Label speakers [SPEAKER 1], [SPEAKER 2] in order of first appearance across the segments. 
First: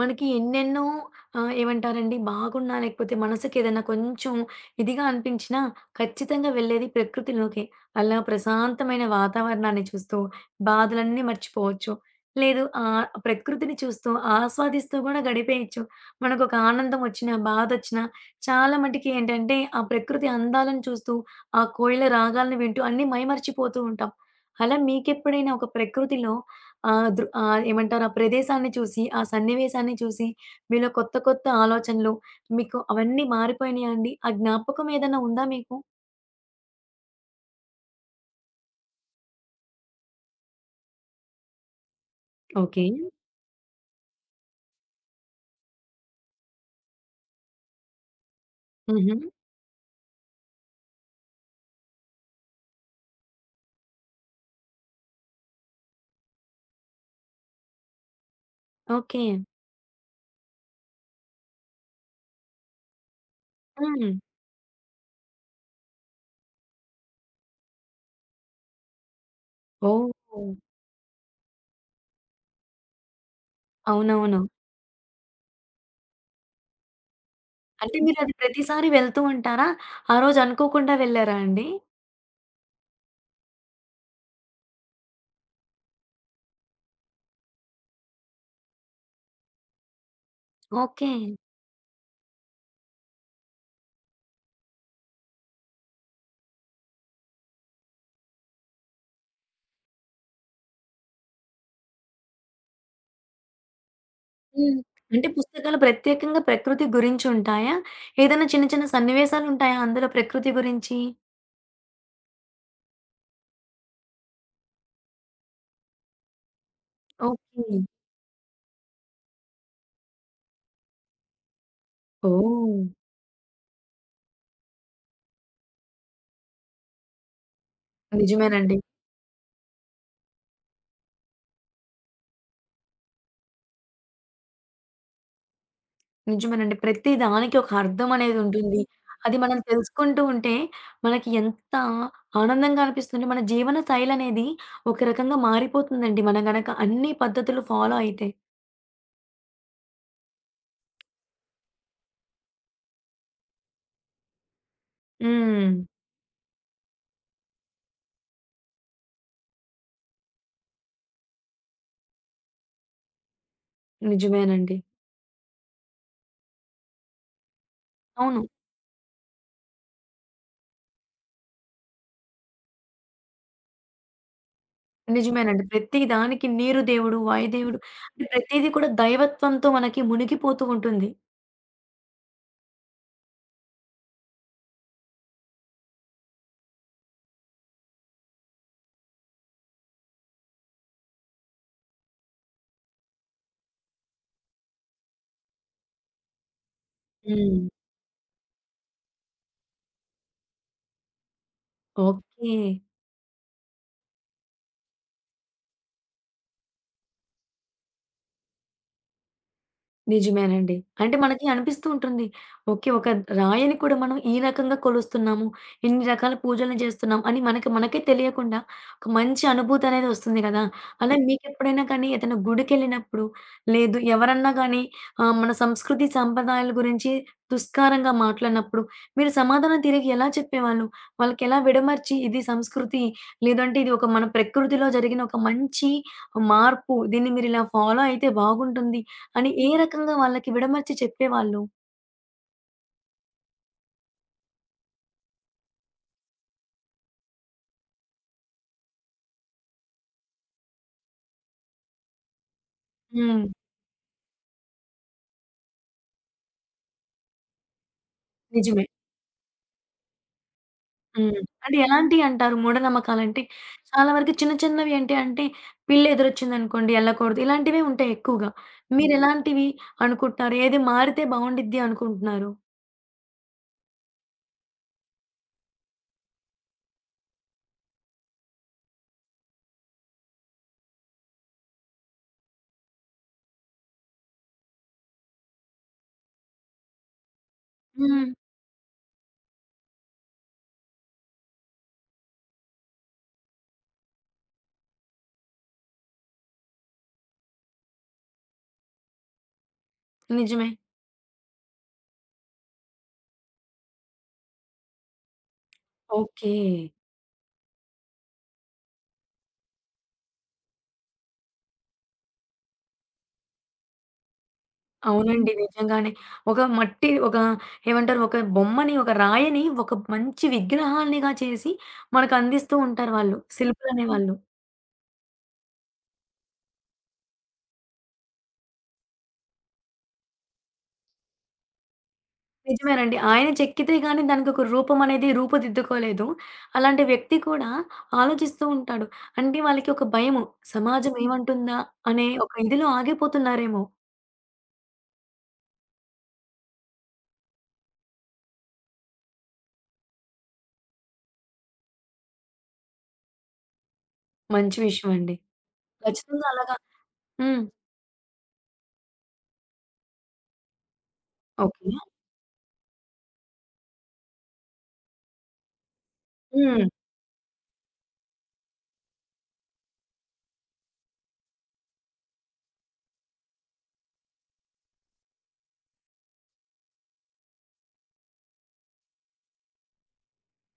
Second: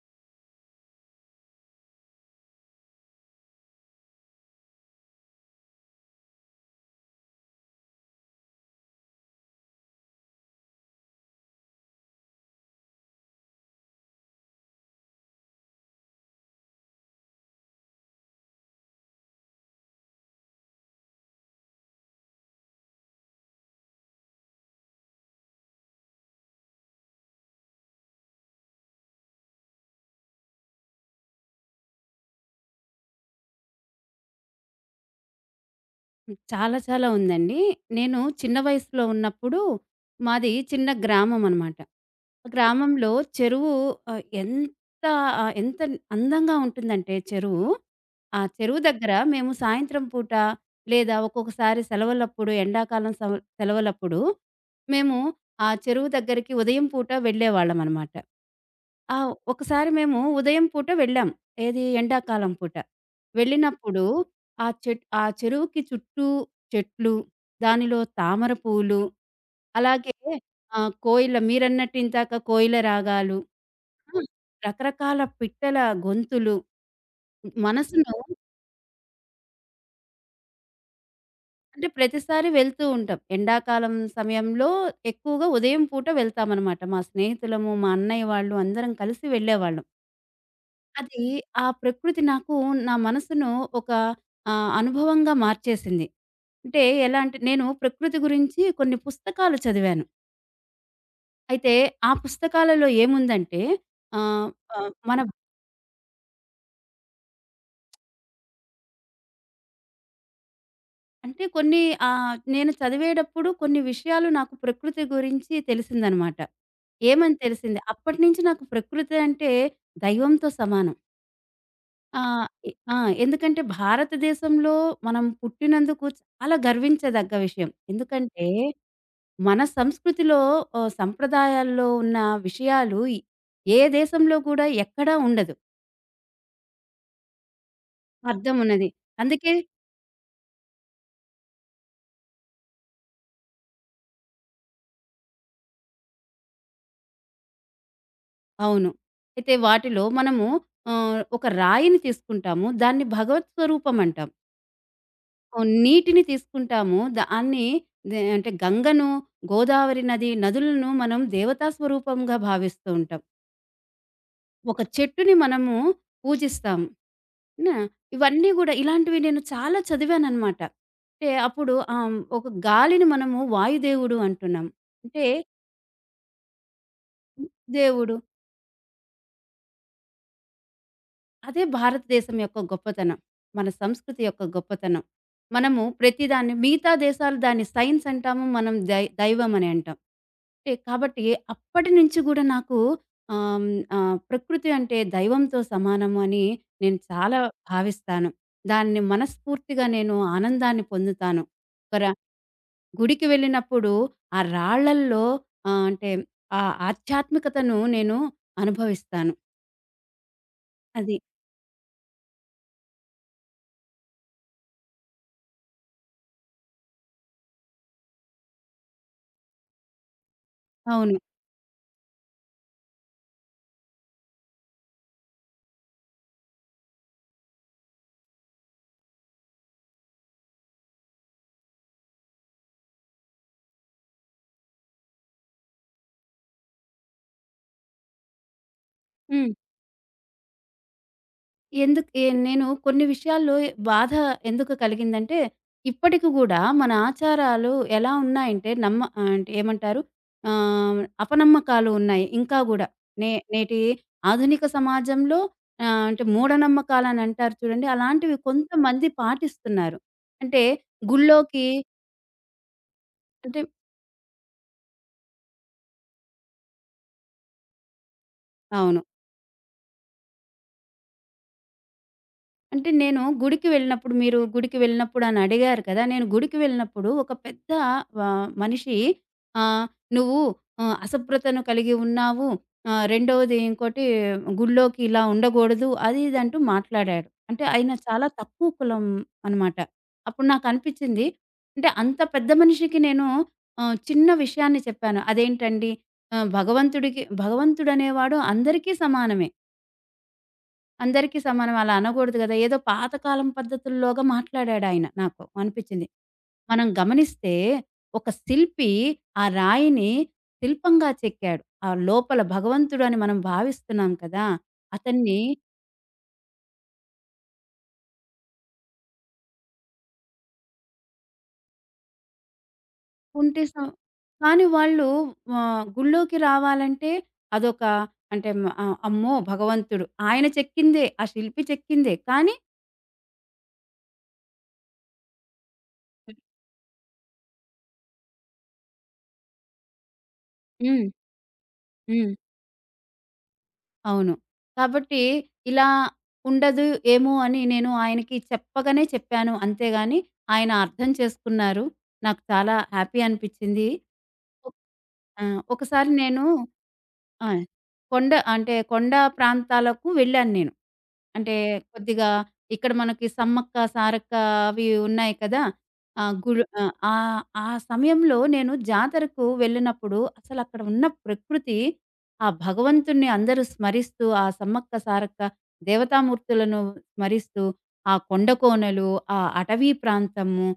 [SPEAKER 1] మనకి ఎన్నెన్నో ఏమంటారండి బాగున్నా లేకపోతే మనసుకేదైనా కొంచెం ఇదిగా అనిపించినా ఖచ్చితంగా వెళ్ళేది ప్రకృతిలోకే. అలా ప్రశాంతమైన వాతావరణాన్ని చూస్తూ బాధలన్నీ మర్చిపోవచ్చు. లేదు ప్రకృతిని చూస్తూ ఆస్వాదిస్తూ గూడా గడిపేయొచ్చు. మనకొక ఆనందమొచ్చినా, బాధొచ్చినా చాలా మటికి ఏంటంటే ఆ ప్రకృతి అందాలను చూస్తూ, ఆ కోయిల రాగాలను వింటూ అన్నీ మైమరిచిపోతూ ఉంటాం. అలా మీకెప్పుడైనా ఒక ప్రకృతిలో ఏమంటారు? ఆ ప్రదేశాన్ని చూసి, ఆ సన్నివేశాన్ని చూసి, మీలో కొత్త కొత్త ఆలోచనలు మీకు అవన్నీ మారిపోయినాయా అండి? ఆ జ్ఞాపకం ఏదైనా ఉందా మీకు?
[SPEAKER 2] హ్మ్. చాలా చాలా ఉందండి. నేను చిన్న వయసులో ఉన్నప్పుడు మాది చిన్న గ్రామం అనమాట.
[SPEAKER 1] ఓకే.
[SPEAKER 2] గ్రామంలో చెరువు, ఆహ్, ఎంత ఎంత అందంగా ఉంటుందంటే చెరువు. ఆ చెరువు దగ్గర
[SPEAKER 1] హుహు.
[SPEAKER 2] మేము సాయంత్రం పూట, లేదా ఒక్కొక్కసారి సెలవులప్పుడు, ఎండాకాలం సెలవులప్పుడు మేము ఆ చెరువు దగ్గరికి ఉదయం పూట వెళ్ళేవాళ్ళమనమాట. ఆ!
[SPEAKER 1] ఓకే.
[SPEAKER 2] ఒకసారి మేము ఉదయం పూట వెళ్ళాం. ఏది ఎండాకాలం పూట. వెళ్ళినప్పుడు
[SPEAKER 1] హ్మ్.
[SPEAKER 2] ఆ చెరువుకి చుట్టూ చెట్లు, దానిలో తామర పూలు,
[SPEAKER 1] ఓహ్!
[SPEAKER 2] అలాగే కోయిల, మీరన్నట్టు ఇందాక కోయిల రాగాలు, ఆ!
[SPEAKER 1] అవునవును.
[SPEAKER 2] రకరకాల పిట్టల గొంతులు
[SPEAKER 1] అంటే
[SPEAKER 2] మనసును.
[SPEAKER 1] మీరది ప్రతిసారి వెళ్తూ ఉంటారా? ఆ రోజు అనుకోకుండా వెళ్లారా అండి?
[SPEAKER 2] అంటే ప్రతిసారి వెళ్తూ ఉంటాం. ఎండాకాలం సమయంలో ఎక్కువగా ఉదయం పూట వెళ్తామనమాట. మా స్నేహితులము, మా అన్నయ్య వాళ్ళు అందరం కలిసి వెళ్ళేవాళ్ళం.
[SPEAKER 1] ఓకే.
[SPEAKER 2] అది ఆ ప్రకృతి నాకు, నా మనసును ఒక అనుభవంగా మార్చేసింది. అంటే ఎలా అంటే, నేను ప్రకృతి గురించి కొన్ని పుస్తకాలు చదివాను. అయితే ఆ పుస్తకాలలో ఏముందంటే ఆహ్,
[SPEAKER 1] హ్మ్.
[SPEAKER 2] ఆహ్, మన
[SPEAKER 1] అంటే పుస్తకాలు ప్రత్యేకంగా ప్రకృతి గురించుంటాయా? ఏదైనా చిన్న చిన్న సన్నివేశాలుంటాయా అందులో ప్రకృతి గురించి?
[SPEAKER 2] అంటే కొన్ని నేను చదివేటప్పుడు కొన్ని విషయాలు నాకు ప్రకృతి గురించి తెలిసిందనమాట. ఏమని
[SPEAKER 1] ఓకే.
[SPEAKER 2] తెలిసింది అప్పటినుంచి నాకు ప్రకృతి అంటే దైవంతో సమానం. ఆ! ఎ
[SPEAKER 1] ఓహ్!
[SPEAKER 2] ఆ! ఎందుకంటే భారతదేశంలో మనం పుట్టినందుకు చాలా గర్వించదగ్గ విషయం. ఎందుకంటే
[SPEAKER 1] నిజమేనండి.
[SPEAKER 2] మన సంస్కృతిలో, సంప్రదాయాల్లో ఉన్న విషయాలు ఏ దేశంలో కూడా ఎక్కడా ఉండదు.
[SPEAKER 1] నిజమేనండి. ప్రతి దానికి ఒక అర్థం
[SPEAKER 2] అర్థం
[SPEAKER 1] అనేదుంటుంది.
[SPEAKER 2] ఉన్నది.
[SPEAKER 1] అది
[SPEAKER 2] అందుకే.
[SPEAKER 1] మనం తెలుసుకుంటూ ఉంటే, మనకి ఎంత ఆనందంగా అనిపిస్తుందంటే, మన జీవన శైలనేది ఒక రకంగా మారిపోతుందండి. మనం గనక అన్ని పద్ధతులు ఫాలో అయితే.
[SPEAKER 2] అవును. అయితే వాటిలో మనము ఒక రాయిని తీసుకుంటాము, దాన్ని భగవత్ స్వరూపం అంటాం.
[SPEAKER 1] హ్మ్.
[SPEAKER 2] నీటిని తీసుకుంటాము, దాన్ని అంటే గంగను, గోదావరి నది, నదులను మనం దేవతా స్వరూపంగా భావిస్తూ ఉంటాం.
[SPEAKER 1] నిజమేనండి.
[SPEAKER 2] ఒక చెట్టుని మనము పూజిస్తాము. నా?
[SPEAKER 1] అవును.
[SPEAKER 2] ఇవన్నీ గూడా ఇలాంటివి నేను చాలా చదివాననమాట. అంటే అప్పుడు ఒక గాలిని మనము వాయుదేవుడు అంటున్నాం. అంటే
[SPEAKER 1] నిజమేనండి. ప్రతి దానికి నీరు దేవుడు, వాయుదేవుడు
[SPEAKER 2] దేవుడు.
[SPEAKER 1] అంటే ప్రతీది కూడా దైవత్వంతో మనకి మునిగిపోతూ ఉంటుంది.
[SPEAKER 2] అదే భారతదేశం యొక్క గొప్పతనం. మన సంస్కృతి యొక్క గొప్పతనం. మనము ప్రతిదాన్ని, మిగతా దేశాలు దాన్ని సైన్స్ అంటాము, మనం దైవం అని అంటాం. అంటే కాబట్టి అప్పటి నుంచి గూడా నాకు ఆహ్, హ్మ్. ప్రకృతి అంటే దైవంతో సమానము అని నేను చాలా
[SPEAKER 1] హ్మ్.
[SPEAKER 2] భావిస్తాను. దాన్ని మనస్ఫూర్తిగా నేను ఆనందాన్ని పొందుతాను. ఒకర
[SPEAKER 1] ఓకే.
[SPEAKER 2] గుడికి వెళ్ళినప్పుడు ఆ రాళ్ళల్లో అంటే ఆ ఆధ్యాత్మికతను నేను అనుభవిస్తాను.
[SPEAKER 1] నిజమేనండి.
[SPEAKER 2] అది.
[SPEAKER 1] అంటే మనకి అనిపిస్తూ ఉంటుంది. ఓకే. ఒక రాయిని కూడా మనం ఈ రకంగా కొలుస్తున్నాము. ఇన్ని రకాల పూజలను చేస్తున్నాం అని మనకి మనకే తెలియకుండా ఒక మంచి అనుభూతి అనేది వస్తుంది కదా! అలా
[SPEAKER 2] అవును.
[SPEAKER 1] మీకెప్పుడైనా కానీ ఏదైనా గుడికెళ్ళినప్పుడు లేదు ఎవరన్నా గానీ మన సంస్కృతి సంప్రదాయాల గురించి దుష్కారంగా మాట్లాడినప్పుడు మీరు సమాధానం తిరిగి ఎలా చెప్పేవాళ్ళు? వాళ్ళకెలా విడమర్చి ఇది సంస్కృతి లేదంటే ఇది ఒక మన ప్రకృతిలో జరిగిన ఒక మంచి మార్పు. దీన్ని మీరిలా ఫాలో అయితే బాగుంటుంది. అని
[SPEAKER 2] హ్మ్.
[SPEAKER 1] ఏ రకంగా వాళ్ళకి విడమర్చి చెప్పేవాళ్ళు?
[SPEAKER 2] ఎందుకు నేను కొన్ని విషయాల్లో బాధ ఎందుకు కలిగిందంటే, ఇప్పటికి గూడా మన ఆచారాలు ఎలా ఉన్నాయంటే అంటే ఏమంటారు? అపనమ్మకాలు ఉన్నాయి ఇంకా గూడా.
[SPEAKER 1] హ్మ్.
[SPEAKER 2] నేటి ఆధునిక సమాజంలో అంటే మూఢనమ్మకాలనంటారు చూడండి. అలాంటివి
[SPEAKER 1] నిజమే.
[SPEAKER 2] కొంతమంది పాటిస్తున్నారు. అంటే
[SPEAKER 1] హ్మ్.
[SPEAKER 2] గుళ్ళోకి
[SPEAKER 1] అంటే ఎలాంటియంటారు మూఢనమ్మకాలంటే?
[SPEAKER 2] అంటే.
[SPEAKER 1] చాలా వరకు చిన్న చిన్నవి ఏంటి అంటే, పిల్లెదురొచ్చిందనుకోండి ఎళ్ళకూడదు. ఇలాంటివే ఉంటాయి ఎక్కువగా.
[SPEAKER 2] అవును.
[SPEAKER 1] మీరెలాంటివి అనుకుంటున్నారు? ఏది మారితే బావుండిద్ది అనుకుంటున్నారు?
[SPEAKER 2] అంటే నేను గుడికి వెళ్ళినప్పుడు, మీరు గుడికి వెళ్ళినప్పుడు అని అడిగారు కదా. నేను గుడికి వెళ్ళినప్పుడు ఒక పెద్ద మనిషి, ఆహ్, "నువ్వు అసభ్రతను కలిగి ఉన్నావు. రెండోది, ఇంకోటి గుడిలోకి ఇలా ఉండకూడదు", అది ఇది అంటూ మాట్లాడాడు. అంటే ఆయన చాలా
[SPEAKER 1] హ్మ్.
[SPEAKER 2] తక్కువ కులం అనమాట. అప్పుడు నాకనిపించింది, అంటే అంత పెద్ద మనిషికి నేను చిన్న విషయాన్ని చెప్పాను. అదేంటండి, భగవంతుడికి, భగవంతుడనేవాడు అందరికీ సమానమే.
[SPEAKER 1] నిజమే.
[SPEAKER 2] అందరికీ సమానం, అలా అనకూడదు గదా. ఏదో పాతకాలం పద్ధతుల్లోగా మాట్లాడాడాయన, నాకు అనిపిచ్చింది.
[SPEAKER 1] ఓకే.
[SPEAKER 2] మనం గమనిస్తే, ఒక శిల్పి ఆ రాయిని శిల్పంగా చెక్కాడు. ఆ లోపల భగవంతుడు అని మనం భావిస్తున్నాం కదా. అతన్ని
[SPEAKER 1] అవునండి. హ్మ్. నిజంగానే. ఒక మట్టి ఒక ఏమంటారు? ఒక బొమ్మని, ఒక రాయని, ఒక మంచి విగ్రహాల్నిగా చేసి మనకందిస్తూ ఉంటారు వాళ్ళు.
[SPEAKER 2] కుంటిసం
[SPEAKER 1] శిల్పులనేవాళ్ళు.
[SPEAKER 2] కానీ వాళ్ళు గుళ్ళోకి రావాలంటే, అదొక, అంటే అమ్మో, భగవంతుడు ఆయన చెక్కిందే, ఆ శిల్పి చెక్కిందే కానీ.
[SPEAKER 1] నిజమేనండి. ఆయన చెక్కితే గాని దానికొక రూపం అనేది రూపుదిద్దుకోలేదు. అలాంటి వ్యక్తి కూడా ఆలోచిస్తూ ఉంటాడు. అంటే వాళ్ళకి ఒక భయము.
[SPEAKER 2] హ్మ్.
[SPEAKER 1] సమాజం ఏమంటుందా అనే
[SPEAKER 2] హ్మ్.
[SPEAKER 1] ఒక ఇదిలో ఆగిపోతున్నారేమో.
[SPEAKER 2] అవును. కాబట్టి ఇలా ఉండదు ఏమో అని నేను ఆయనకి చెప్పగానే చెప్పాను. అంతేగాని ఆయన అర్థం చేసుకున్నారు. నాకు చాలా హ్యాపీ అనిపిచ్చింది. ఓహ్!
[SPEAKER 1] మంచి విషయం అండి.
[SPEAKER 2] ఆ! ఒకసారి నేను,
[SPEAKER 1] ఖచ్చితంగా అలాగా
[SPEAKER 2] ఆ!
[SPEAKER 1] హ్మ్.
[SPEAKER 2] కొండ, అంటే కొండ ప్రాంతాలకు వెళ్ళాను నేను. అంటే
[SPEAKER 1] ఓకే.
[SPEAKER 2] కొద్దిగా ఇక్కడ మనకి సమ్మక్క, సారక్క అవి ఉన్నాయి కదా.
[SPEAKER 1] హ్మ్.
[SPEAKER 2] ఆ ఆ సమయంలో నేను జాతరకు వెళ్ళినప్పుడు అసలక్కడ ఉన్న ప్రకృతి, ఆ భగవంతుడిని అందరూ స్మరిస్తూ, ఆ సమ్మక్క, సారక్క దేవతామూర్తులను స్మరిస్తూ, ఆ కొండ కోనలు, ఆ అటవీ ప్రాంతము,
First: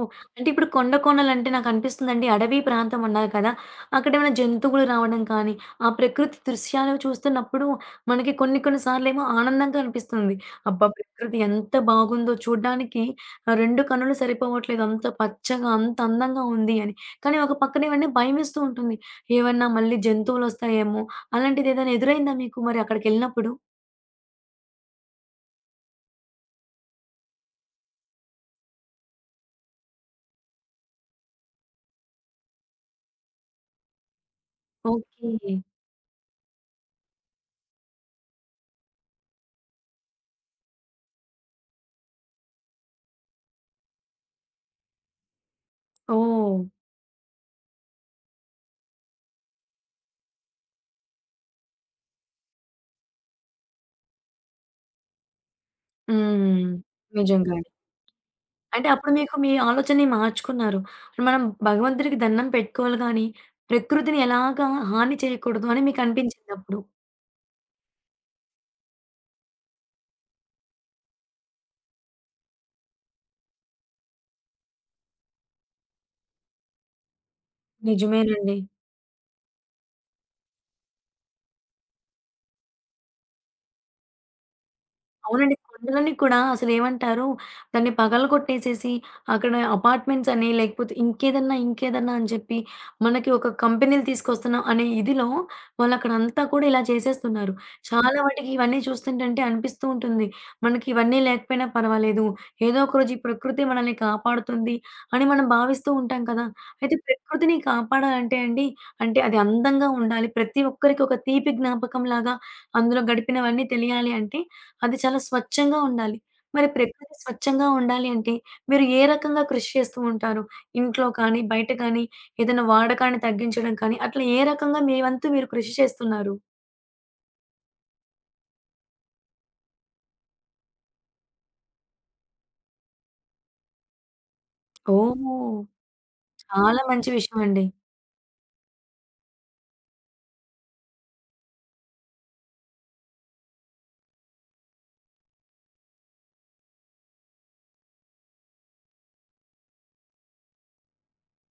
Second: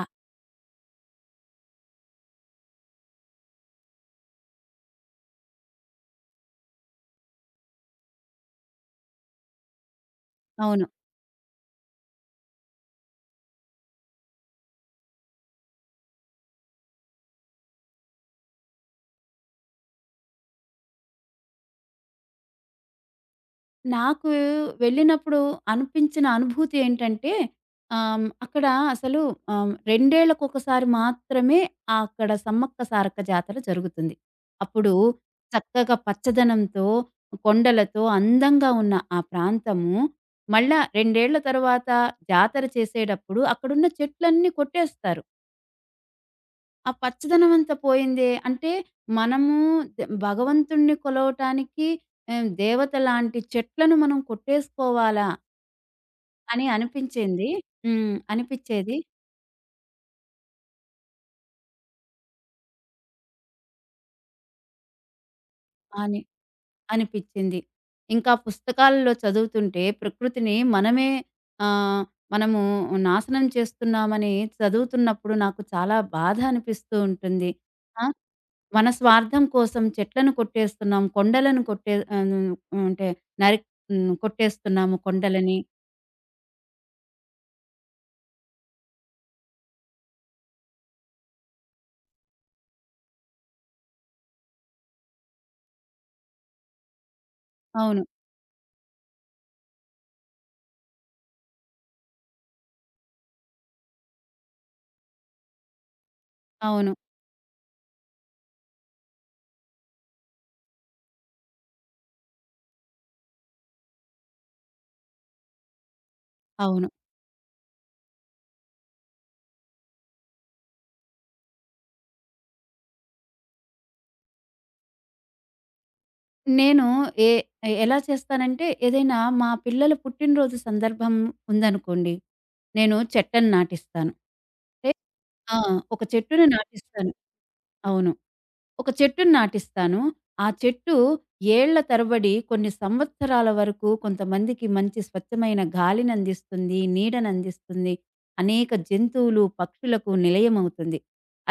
[SPEAKER 2] ఆహ్
[SPEAKER 1] అంటే ఇప్పుడు కొండ కోణలంటే నాకనిపిస్తుందండి అడవి ప్రాంతం అన్నారు కదా! అక్కడేమైనా జంతువులు రావడం కానీ, ఆ ప్రకృతి దృశ్యాలు చూస్తున్నప్పుడు మనకి కొన్ని కొన్ని సార్లేమో ఆనందంగా అనిపిస్తుంది.
[SPEAKER 2] అవును.
[SPEAKER 1] అబ్బా! ప్రకృతి ఎంత బాగుందో చూడ్డానికి 2 కన్నులు సరిపోవట్లేదు. అంత పచ్చగా, అంత అందంగా ఉంది అని. కానీ ఒక పక్కనేమన్నా భయమేస్తూ ఉంటుంది. ఏమన్నా మళ్ళీ జంతువులొస్తాయేమో! అలాంటిదేదైనా ఎదురైందా మీకు మరి అక్కడికెళ్ళినప్పుడు?
[SPEAKER 2] నాకు వెళ్ళినప్పుడు అనిపించిన అనుభూతి ఏంటంటే, అక్కడ అసలు రెండేళ్లకొకసారి మాత్రమే అక్కడ సమ్మక్క సారక్క జాతర జరుగుతుంది. అప్పుడు
[SPEAKER 1] ఓకే.
[SPEAKER 2] చక్కగా పచ్చదనంతో, కొండలతో అందంగా ఉన్న ఆ ప్రాంతము, మళ్ళా 2 ఏళ్ల తర్వాత జాతర చేసేటప్పుడు అక్కడున్న చెట్లన్నీ కొట్టేస్తారు.
[SPEAKER 1] ఓహ్!
[SPEAKER 2] ఆ పచ్చదనం అంతా పోయిందే. అంటే మనము భగవంతుడిని కొలవటానికి దేవత లాంటి చెట్లను మనం కొట్టేసుకోవాలా అని
[SPEAKER 1] హ్మ్.
[SPEAKER 2] అనిపించింది.
[SPEAKER 1] నిజంగా.
[SPEAKER 2] హ్మ్.
[SPEAKER 1] అంటే
[SPEAKER 2] అనిపిచ్చేది.
[SPEAKER 1] అప్పుడు మీకు మీ ఆలోచనని మార్చుకున్నారు. మనం భగవంతుడికి దండం పెట్టుకోవాలి గానీ, ప్రకృతిని ఎలాగా హాని చేయకూడదు అని
[SPEAKER 2] అని
[SPEAKER 1] మీకనిపించిందప్పుడు.
[SPEAKER 2] అనిపిచ్చింది. ఇంకా పుస్తకాల్లో చదువుతుంటే ప్రకృతిని మనమే ఆహ్, మనము నాశనం చేస్తున్నామని చదువుతున్నప్పుడు నాకు చాలా బాధ అనిపిస్తూ ఉంటుంది. ఆ!
[SPEAKER 1] నిజమేనండి.
[SPEAKER 2] మన స్వార్థం కోసం చెట్లను కొట్టేస్తున్నాం. కొండలను అంటే నరి కొట్టేస్తున్నాము
[SPEAKER 1] అవునండి.
[SPEAKER 2] కొండలని.
[SPEAKER 1] కొండలని కూడా అసలేమంటారు, దాన్ని పగలగొట్టేసేసి అక్కడ అపార్ట్‌మెంట్స్ అని, లేకపోతే ఇంకేదన్నా, ఇంకేదన్నా అని చెప్పి మనకి ఒక కంపెనీలు తీసుకొస్తున్నాం అనే ఇదిలో వాళ్ళక్కడంతా కూడా ఇలా చేసేస్తున్నారు.
[SPEAKER 2] అవును.
[SPEAKER 1] చాలా వాటికి ఇవన్నీ చూస్తుంటంటే అనిపిస్తూ ఉంటుంది. మనకి ఇవన్నీ లేకపోయినా పర్వాలేదు. ఏదో ఒక రోజు ఈ ప్రకృతి మనల్ని కాపాడుతుంది అని మనం భావిస్తూ ఉంటాం కదా! అయితే
[SPEAKER 2] అవును.
[SPEAKER 1] ప్రకృతిని కాపాడాలంటే అండి, అంటే అది అందంగా ఉండాలి. ప్రతి ఒక్కరికి ఒక తీపి జ్ఞాపకంలాగా అందులో గడిపినవన్నీ తెలియాలి అంటే అది చాలా స్వచ్ఛంగా ఉండాలి. మరి
[SPEAKER 2] అవును.
[SPEAKER 1] ప్రకృతి స్వచ్ఛంగా ఉండాలి అంటే, మీరు ఏ రకంగా కృషి చేస్తూ ఉంటారు? ఇంట్లో కానీ, బయట కానీ, ఏదైనా వాడకాన్ని తగ్గించడం కానీ, అట్లా ఏ రకంగా మీ వంతు మీరు కృషి చేస్తున్నారు?
[SPEAKER 2] నేను ఏ ఎలా చేస్తానంటే, ఏదైనా మా పిల్లల పుట్టినరోజు సందర్భం ఉందనుకోండి, నేను చెట్లను నాటిస్తాను. అంటే
[SPEAKER 1] ఓహో!
[SPEAKER 2] ఆ! ఒక చెట్టుని
[SPEAKER 1] చాలా మంచి
[SPEAKER 2] నాటిస్తాను.
[SPEAKER 1] విషయం అండి.
[SPEAKER 2] అవును. ఒక చెట్టుని నాటిస్తాను. ఆ చెట్టు ఏళ్ల తరబడి, కొన్ని సంవత్సరాల వరకు, కొంతమందికి మంచి స్వచ్ఛమైన గాలినందిస్తుంది, నీడనందిస్తుంది. అనేక జంతువులు, పక్షులకు నిలయమవుతుంది.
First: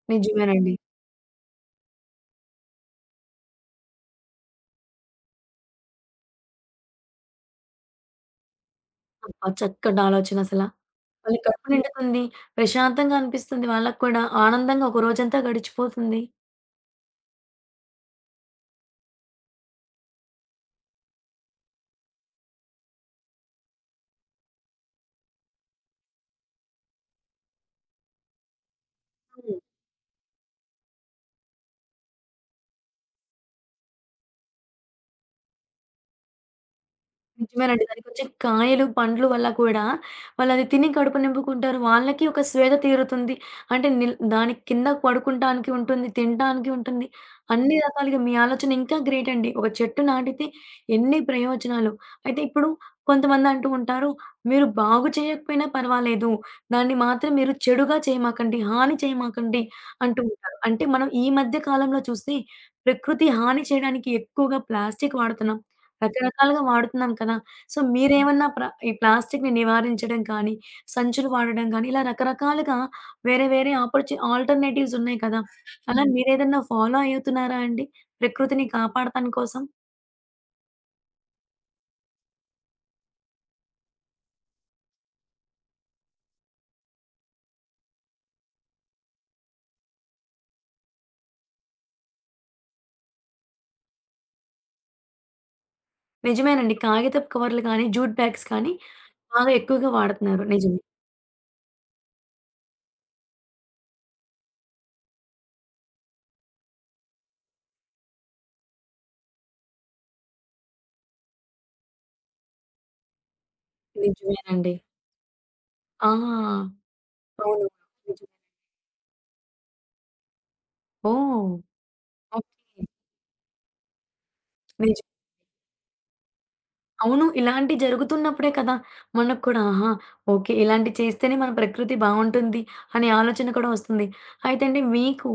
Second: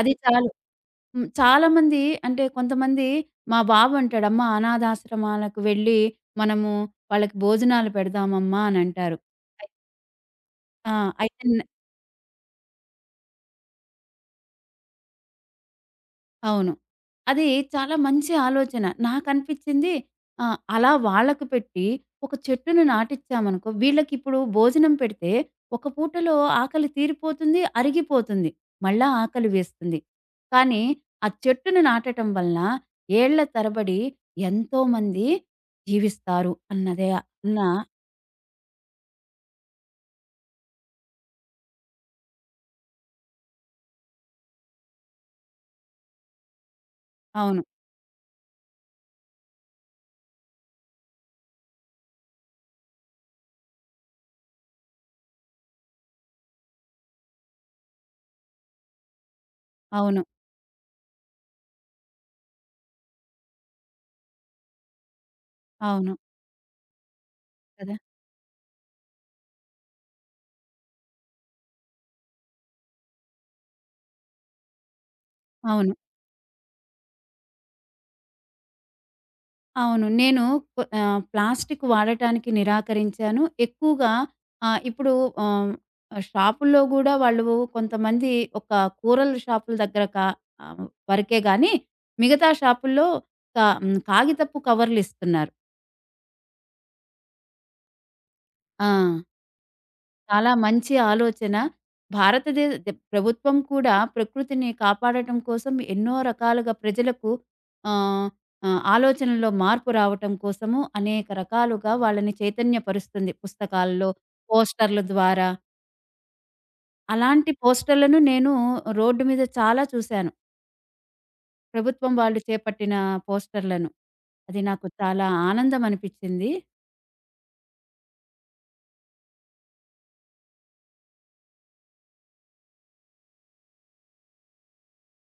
[SPEAKER 2] అది చాలు.
[SPEAKER 1] నిజమేనండి.
[SPEAKER 2] హ్మ్. చాలామంది, అంటే కొంతమంది, మా బాబు అంటాడు, "అమ్మ, అనాథాశ్రమాలకు వెళ్ళి మనము వాళ్ళకి భోజనాలు పెడదామమ్మా" అనంటారు.
[SPEAKER 1] అబ్బా!
[SPEAKER 2] అయి
[SPEAKER 1] చక్కటి ఆలోచన అసల.
[SPEAKER 2] ఆ!
[SPEAKER 1] వాళ్ళ
[SPEAKER 2] అయితే
[SPEAKER 1] కడుపు నిండుతుంది, ప్రశాంతంగా అనిపిస్తుంది వాళ్ళకి కూడా. ఆనందంగా ఒక రోజంతా గడిచిపోతుంది.
[SPEAKER 2] అవును. అది చాలా మంచి ఆలోచన. నాకనిపిచ్చింది, అలా వాళ్ళకి పెట్టి, ఒక చెట్టును నాటిచ్చామనుకో, వీళ్ళకిప్పుడు భోజనం పెడితే, ఒక పూటలో ఆకలి తీరిపోతుంది, అరిగిపోతుంది. మళ్ళా ఆకలి
[SPEAKER 1] హ్మ్.
[SPEAKER 2] వేస్తుంది. కానీ, ఆ చెట్టును నాటటం వలన ఏళ్ల తరబడి ఎంతోమంది జీవిస్తారు అన్నదే అన్న.
[SPEAKER 1] నిజమేనండి. దానికొచ్చే కాయలు, పండ్లు వల్ల కూడా వాళ్ళది తిని కడుపు నింపుకుంటారు. వాళ్ళకి ఒక స్వేద తీరుతుంది. అంటే దాని కింద పడుకుంటానికి ఉంటుంది, తినటానికి ఉంటుంది.
[SPEAKER 2] అవును. అవును.
[SPEAKER 1] అన్ని రకాలుగా మీ ఆలోచన ఇంకా గ్రేట్ అండి. ఒక చెట్టు నాటితే ఎన్ని ప్రయోజనాలు. అయితే ఇప్పుడు కొంతమంది అంటూ ఉంటారు, "మీరు బాగు చేయకపోయినా పర్వాలేదు. దాన్ని మాత్రం మీరు చెడుగా చేయమాకండి, హాని చేయమాకండి" అంటూ
[SPEAKER 2] అవును.
[SPEAKER 1] ఉంటారు. అంటే మనం ఈ మధ్య కాలంలో చూస్తే ప్రకృతి హాని చేయడానికి ఎక్కువగా ప్లాస్టిక్ వాడుతున్నాం.
[SPEAKER 2] అవును.
[SPEAKER 1] రకరకాలుగా వాడుతున్నాం కదా! సో,
[SPEAKER 2] కదా.
[SPEAKER 1] మీరేమన్నా ఈ ప్లాస్టిక్‌ని నివారించడం కానీ, సంచులు వాడడం కానీ, ఇలా రకరకాలుగా వేరే వేరే ఆల్టర్‌నేటివ్స్ ఉన్నాయి కదా!
[SPEAKER 2] అవును.
[SPEAKER 1] అలా హ్మ్. మీరేదన్నా ఫాలో అవుతున్నారా అండి? ప్రకృతిని కాపాడటాని కోసం?
[SPEAKER 2] అవును. నేను ప్లాస్టిక్ వాడటానికి నిరాకరించాను. ఎక్కువగా ఇప్పుడు ఆహ్, షాపుల్లో గూడా వాళ్ళు, కొంతమంది, ఒక కూరల షాపుల దగ్గర ఆహ్, వరకే గానీ, మిగతా షాపుల్లో క హ్మ్. కాగితపు కవర్‌లిస్తున్నారు.
[SPEAKER 1] నిజమేనండి. కాగితపు కవర్లు కానీ, జూట్ బ్యాగ్స్ కానీ
[SPEAKER 2] ఆ!
[SPEAKER 1] బాగా ఎక్కువగా వాడుతున్నారు.
[SPEAKER 2] చాలా
[SPEAKER 1] నిజమే.
[SPEAKER 2] మంచి ఆలోచన. భారతదే ద ప్రభుత్వం కూడా ప్రకృతిని కాపాడటం కోసం ఎన్నో రకాలుగా ప్రజలకు ఆహ్, ఆహ్, ఆలోచనలో మార్పు రావటం కోసము అనేక రకాలుగా వాళ్ళని చైతన్యపరుస్తుంది. పుస్తకాల్లో,
[SPEAKER 1] నిజమేనండి.
[SPEAKER 2] పోస్టర్‌ల ద్వారా.
[SPEAKER 1] ఆ!
[SPEAKER 2] అలాంటి
[SPEAKER 1] అవును.
[SPEAKER 2] పోస్టర్‌లను
[SPEAKER 1] నిజమే.
[SPEAKER 2] నేను రోడ్డు మీద చాలా చూశాను.
[SPEAKER 1] ఓహ్!
[SPEAKER 2] ప్రభుత్వం వాళ్ళు
[SPEAKER 1] అవును.
[SPEAKER 2] చేపట్టిన పోస్టర్‌లను. అది నాకు
[SPEAKER 1] నిజమే.
[SPEAKER 2] చాలా ఆనందం అనిపిచ్చింది.
[SPEAKER 1] అవును. ఇలాంటివి జరుగుతున్నప్పుడే కదా! మనకు కూడా ఆహా! ఓకే. ఇలాంటివి చేస్తేనే మన ప్రకృతి బావుంటుంది అనే ఆలోచన కూడా వస్తుంది. అయితే అండి మీకు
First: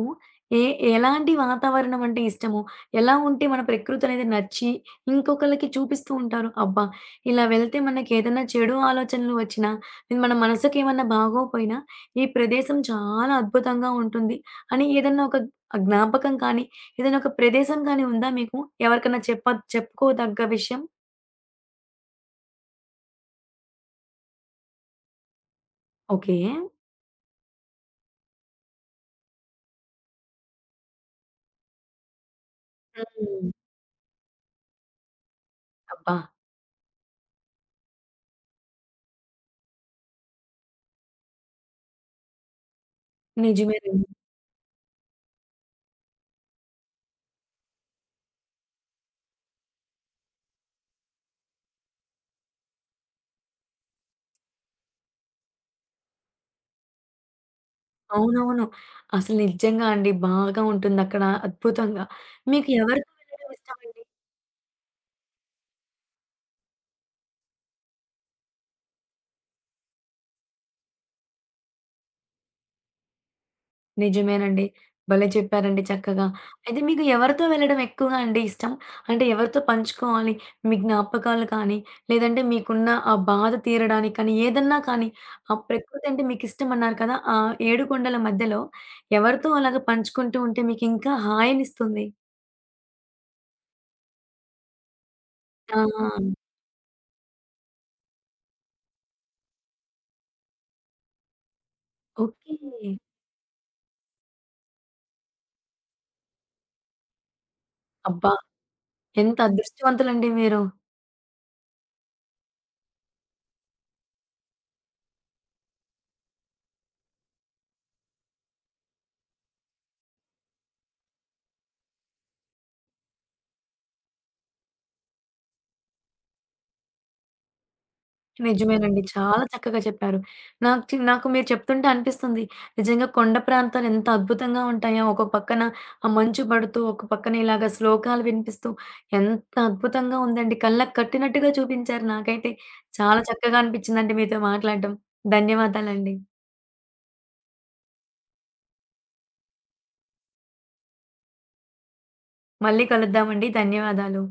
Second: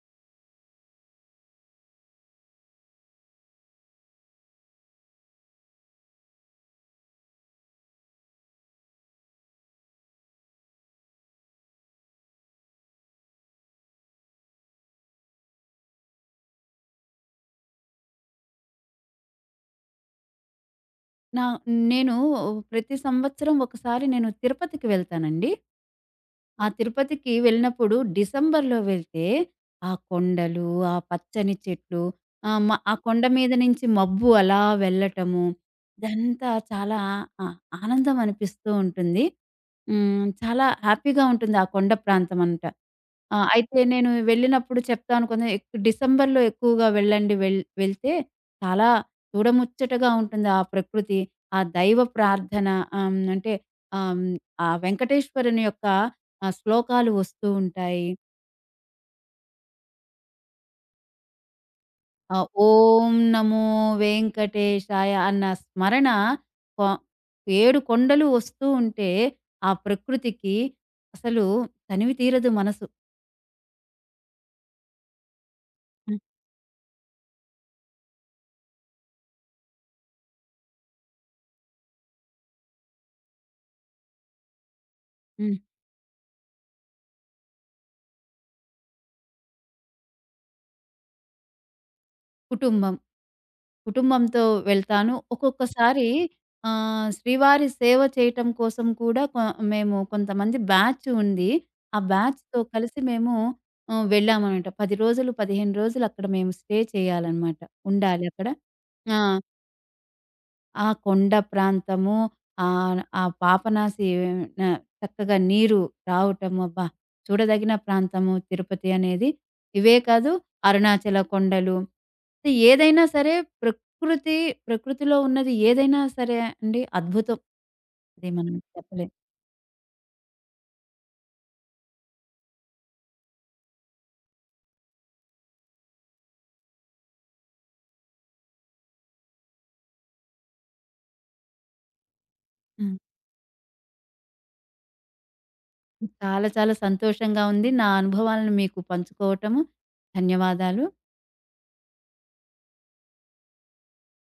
[SPEAKER 1] ఏ ఎలాంటి వాతావరణం అంటే ఇష్టము? ఎలా ఉంటే మన ప్రకృతి అనేది నచ్చి ఇంకొకళ్ళకి చూపిస్తూ ఉంటారు. అబ్బా! ఇలా వెళ్తే మనకేదైనా చెడు ఆలోచనలు వచ్చినా, ఇది మన మనసుకేమన్నా బాగోపోయినా ఈ ప్రదేశం చాలా అద్భుతంగా ఉంటుంది అని ఏదన్నా ఒక జ్ఞాపకం కానీ, ఏదైనా ఒక ప్రదేశం కానీ ఉందా మీకు? ఎవరికన్నా చెప్పుకోదగ్గ విషయం?
[SPEAKER 2] నా నేను ప్రతి సంవత్సరం ఒకసారి నేను తిరుపతికి వెళ్తానండి.
[SPEAKER 1] ఓకే.
[SPEAKER 2] ఆ తిరుపతికి వెళ్ళినప్పుడు డిసెంబర్‌లో వెళ్తే, ఆ కొండలు, ఆ పచ్చని చెట్లు, ఆహ్, మ ఆ కొండ
[SPEAKER 1] హ్మ్.
[SPEAKER 2] మీద నుంచి మబ్బు అలా వెళ్ళటము,
[SPEAKER 1] అబ్బా!
[SPEAKER 2] ఇదంతా చాలా ఆ! ఆనందం అనిపిస్తూ ఉంటుంది. హ్మ్. చాలా హ్యాపీగా ఉంటుంది ఆ కొండ ప్రాంతం అంతా. అయితే
[SPEAKER 1] నిజమేనండి.
[SPEAKER 2] నేను వెళ్ళినప్పుడు చెప్తాను, కొంచెం డిసెంబర్‌లో ఎక్కువగా వెళ్ళండి. వెళ్తే చాలా చూడముచ్చటగా ఉంటుంది ఆ ప్రకృతి. ఆ దైవ ప్రార్థన, అంటే ఆహ్, ఆ వెంకటేశ్వరుని యొక్క శ్లోకాలు వస్తూ ఉంటాయి.
[SPEAKER 1] అవునవును. అసలు నిజంగా అండి. బాగా ఉంటుందక్కడ అద్భుతంగా. మీకు ఎవరితో
[SPEAKER 2] ఓం
[SPEAKER 1] వెళ్ళడం
[SPEAKER 2] నమో
[SPEAKER 1] ఇష్టమండి?
[SPEAKER 2] వెంకటేశాయ అన్న స్మరణ, కొ ఏడు కొండలు వస్తూ ఉంటే, ఆ ప్రకృతికి అసలు తనివి తీరదు మనసు.
[SPEAKER 1] నిజమేనండి. భలే చెప్పారండి
[SPEAKER 2] హ్మ్.
[SPEAKER 1] చక్కగా. అయితే మీకు ఎవరితో వెళ్ళడం ఎక్కువగా అండి ఇష్టం? అంటే ఎవరితో పంచుకోవాలి మీ జ్ఞాపకాలు కానీ, లేదంటే మీకున్న ఆ బాధ తీరడానికి కానీ, ఏదన్నా కానీ ఆ
[SPEAKER 2] హ్మ్.
[SPEAKER 1] ప్రకృతి అంటే మీకిష్టమన్నారు కదా! ఆ ఏడుకొండల మధ్యలో ఎవరితో అలాగా పంచుకుంటూ ఉంటే మీకింకా హాయినిస్తుంది?
[SPEAKER 2] కుటుంబం, కుటుంబంతో వెళ్తాను.
[SPEAKER 1] ఆ!
[SPEAKER 2] ఒక్కొక్కసారి శ్రీవారి సేవ చేయటం కోసం కూడా, మేము కొంతమంది బ్యాచ్ ఉంది. ఆ
[SPEAKER 1] ఓకే.
[SPEAKER 2] బ్యాచ్‌తో కలిసి మేము వెళ్ళామనమాట. 10 రోజులు, 15 రోజులు అక్కడ మేము స్టే చేయాలనమాట. ఉండాలి
[SPEAKER 1] అబ్బా!
[SPEAKER 2] అక్కడ. ఆ!
[SPEAKER 1] ఎంత అదృష్టవంతులండి మీరు.
[SPEAKER 2] ఆ కొండ ప్రాంతము, ఆ పాపనాశి న చక్కగా నీరు రావటము, అబ్బా! చూడదగిన ప్రాంతము తిరుపతి అనేది. ఇవే కాదు అరుణాచల కొండలు. సో ఏదైనా సరే ప్రకృతి, ప్రకృతిలో ఉన్నది ఏదైనా సరే అండి అద్భుతం. అది మనం
[SPEAKER 1] నిజమేనండి.
[SPEAKER 2] చెప్పలేం.
[SPEAKER 1] చాలా చక్కగా చెప్పారు. నాకు మీరు చెప్తుంటే అనిపిస్తుంది. నిజంగా కొండ ప్రాంతాలు ఎంత అద్భుతంగా ఉంటాయో. ఒక పక్కన ఆ మంచు పడుతూ, ఒక పక్కన ఇలాగ శ్లోకాలు వినిపిస్తూ ఎంత అద్భుతంగా ఉందండి. కళ్ళకి కట్టినట్టుగా చూపించారు నాకైతే.
[SPEAKER 2] హ్మ్.
[SPEAKER 1] చాలా చక్కగా అనిపించిందండి మీతో మాట్లాడడం. ధన్యవాదాలండి.
[SPEAKER 2] చాలా చాలా సంతోషంగా ఉంది నా అనుభవాలను మీకు పంచుకోవటము. ధన్యవాదాలు.
[SPEAKER 1] మళ్ళీ కలుద్దామండి. ధన్యవాదాలు.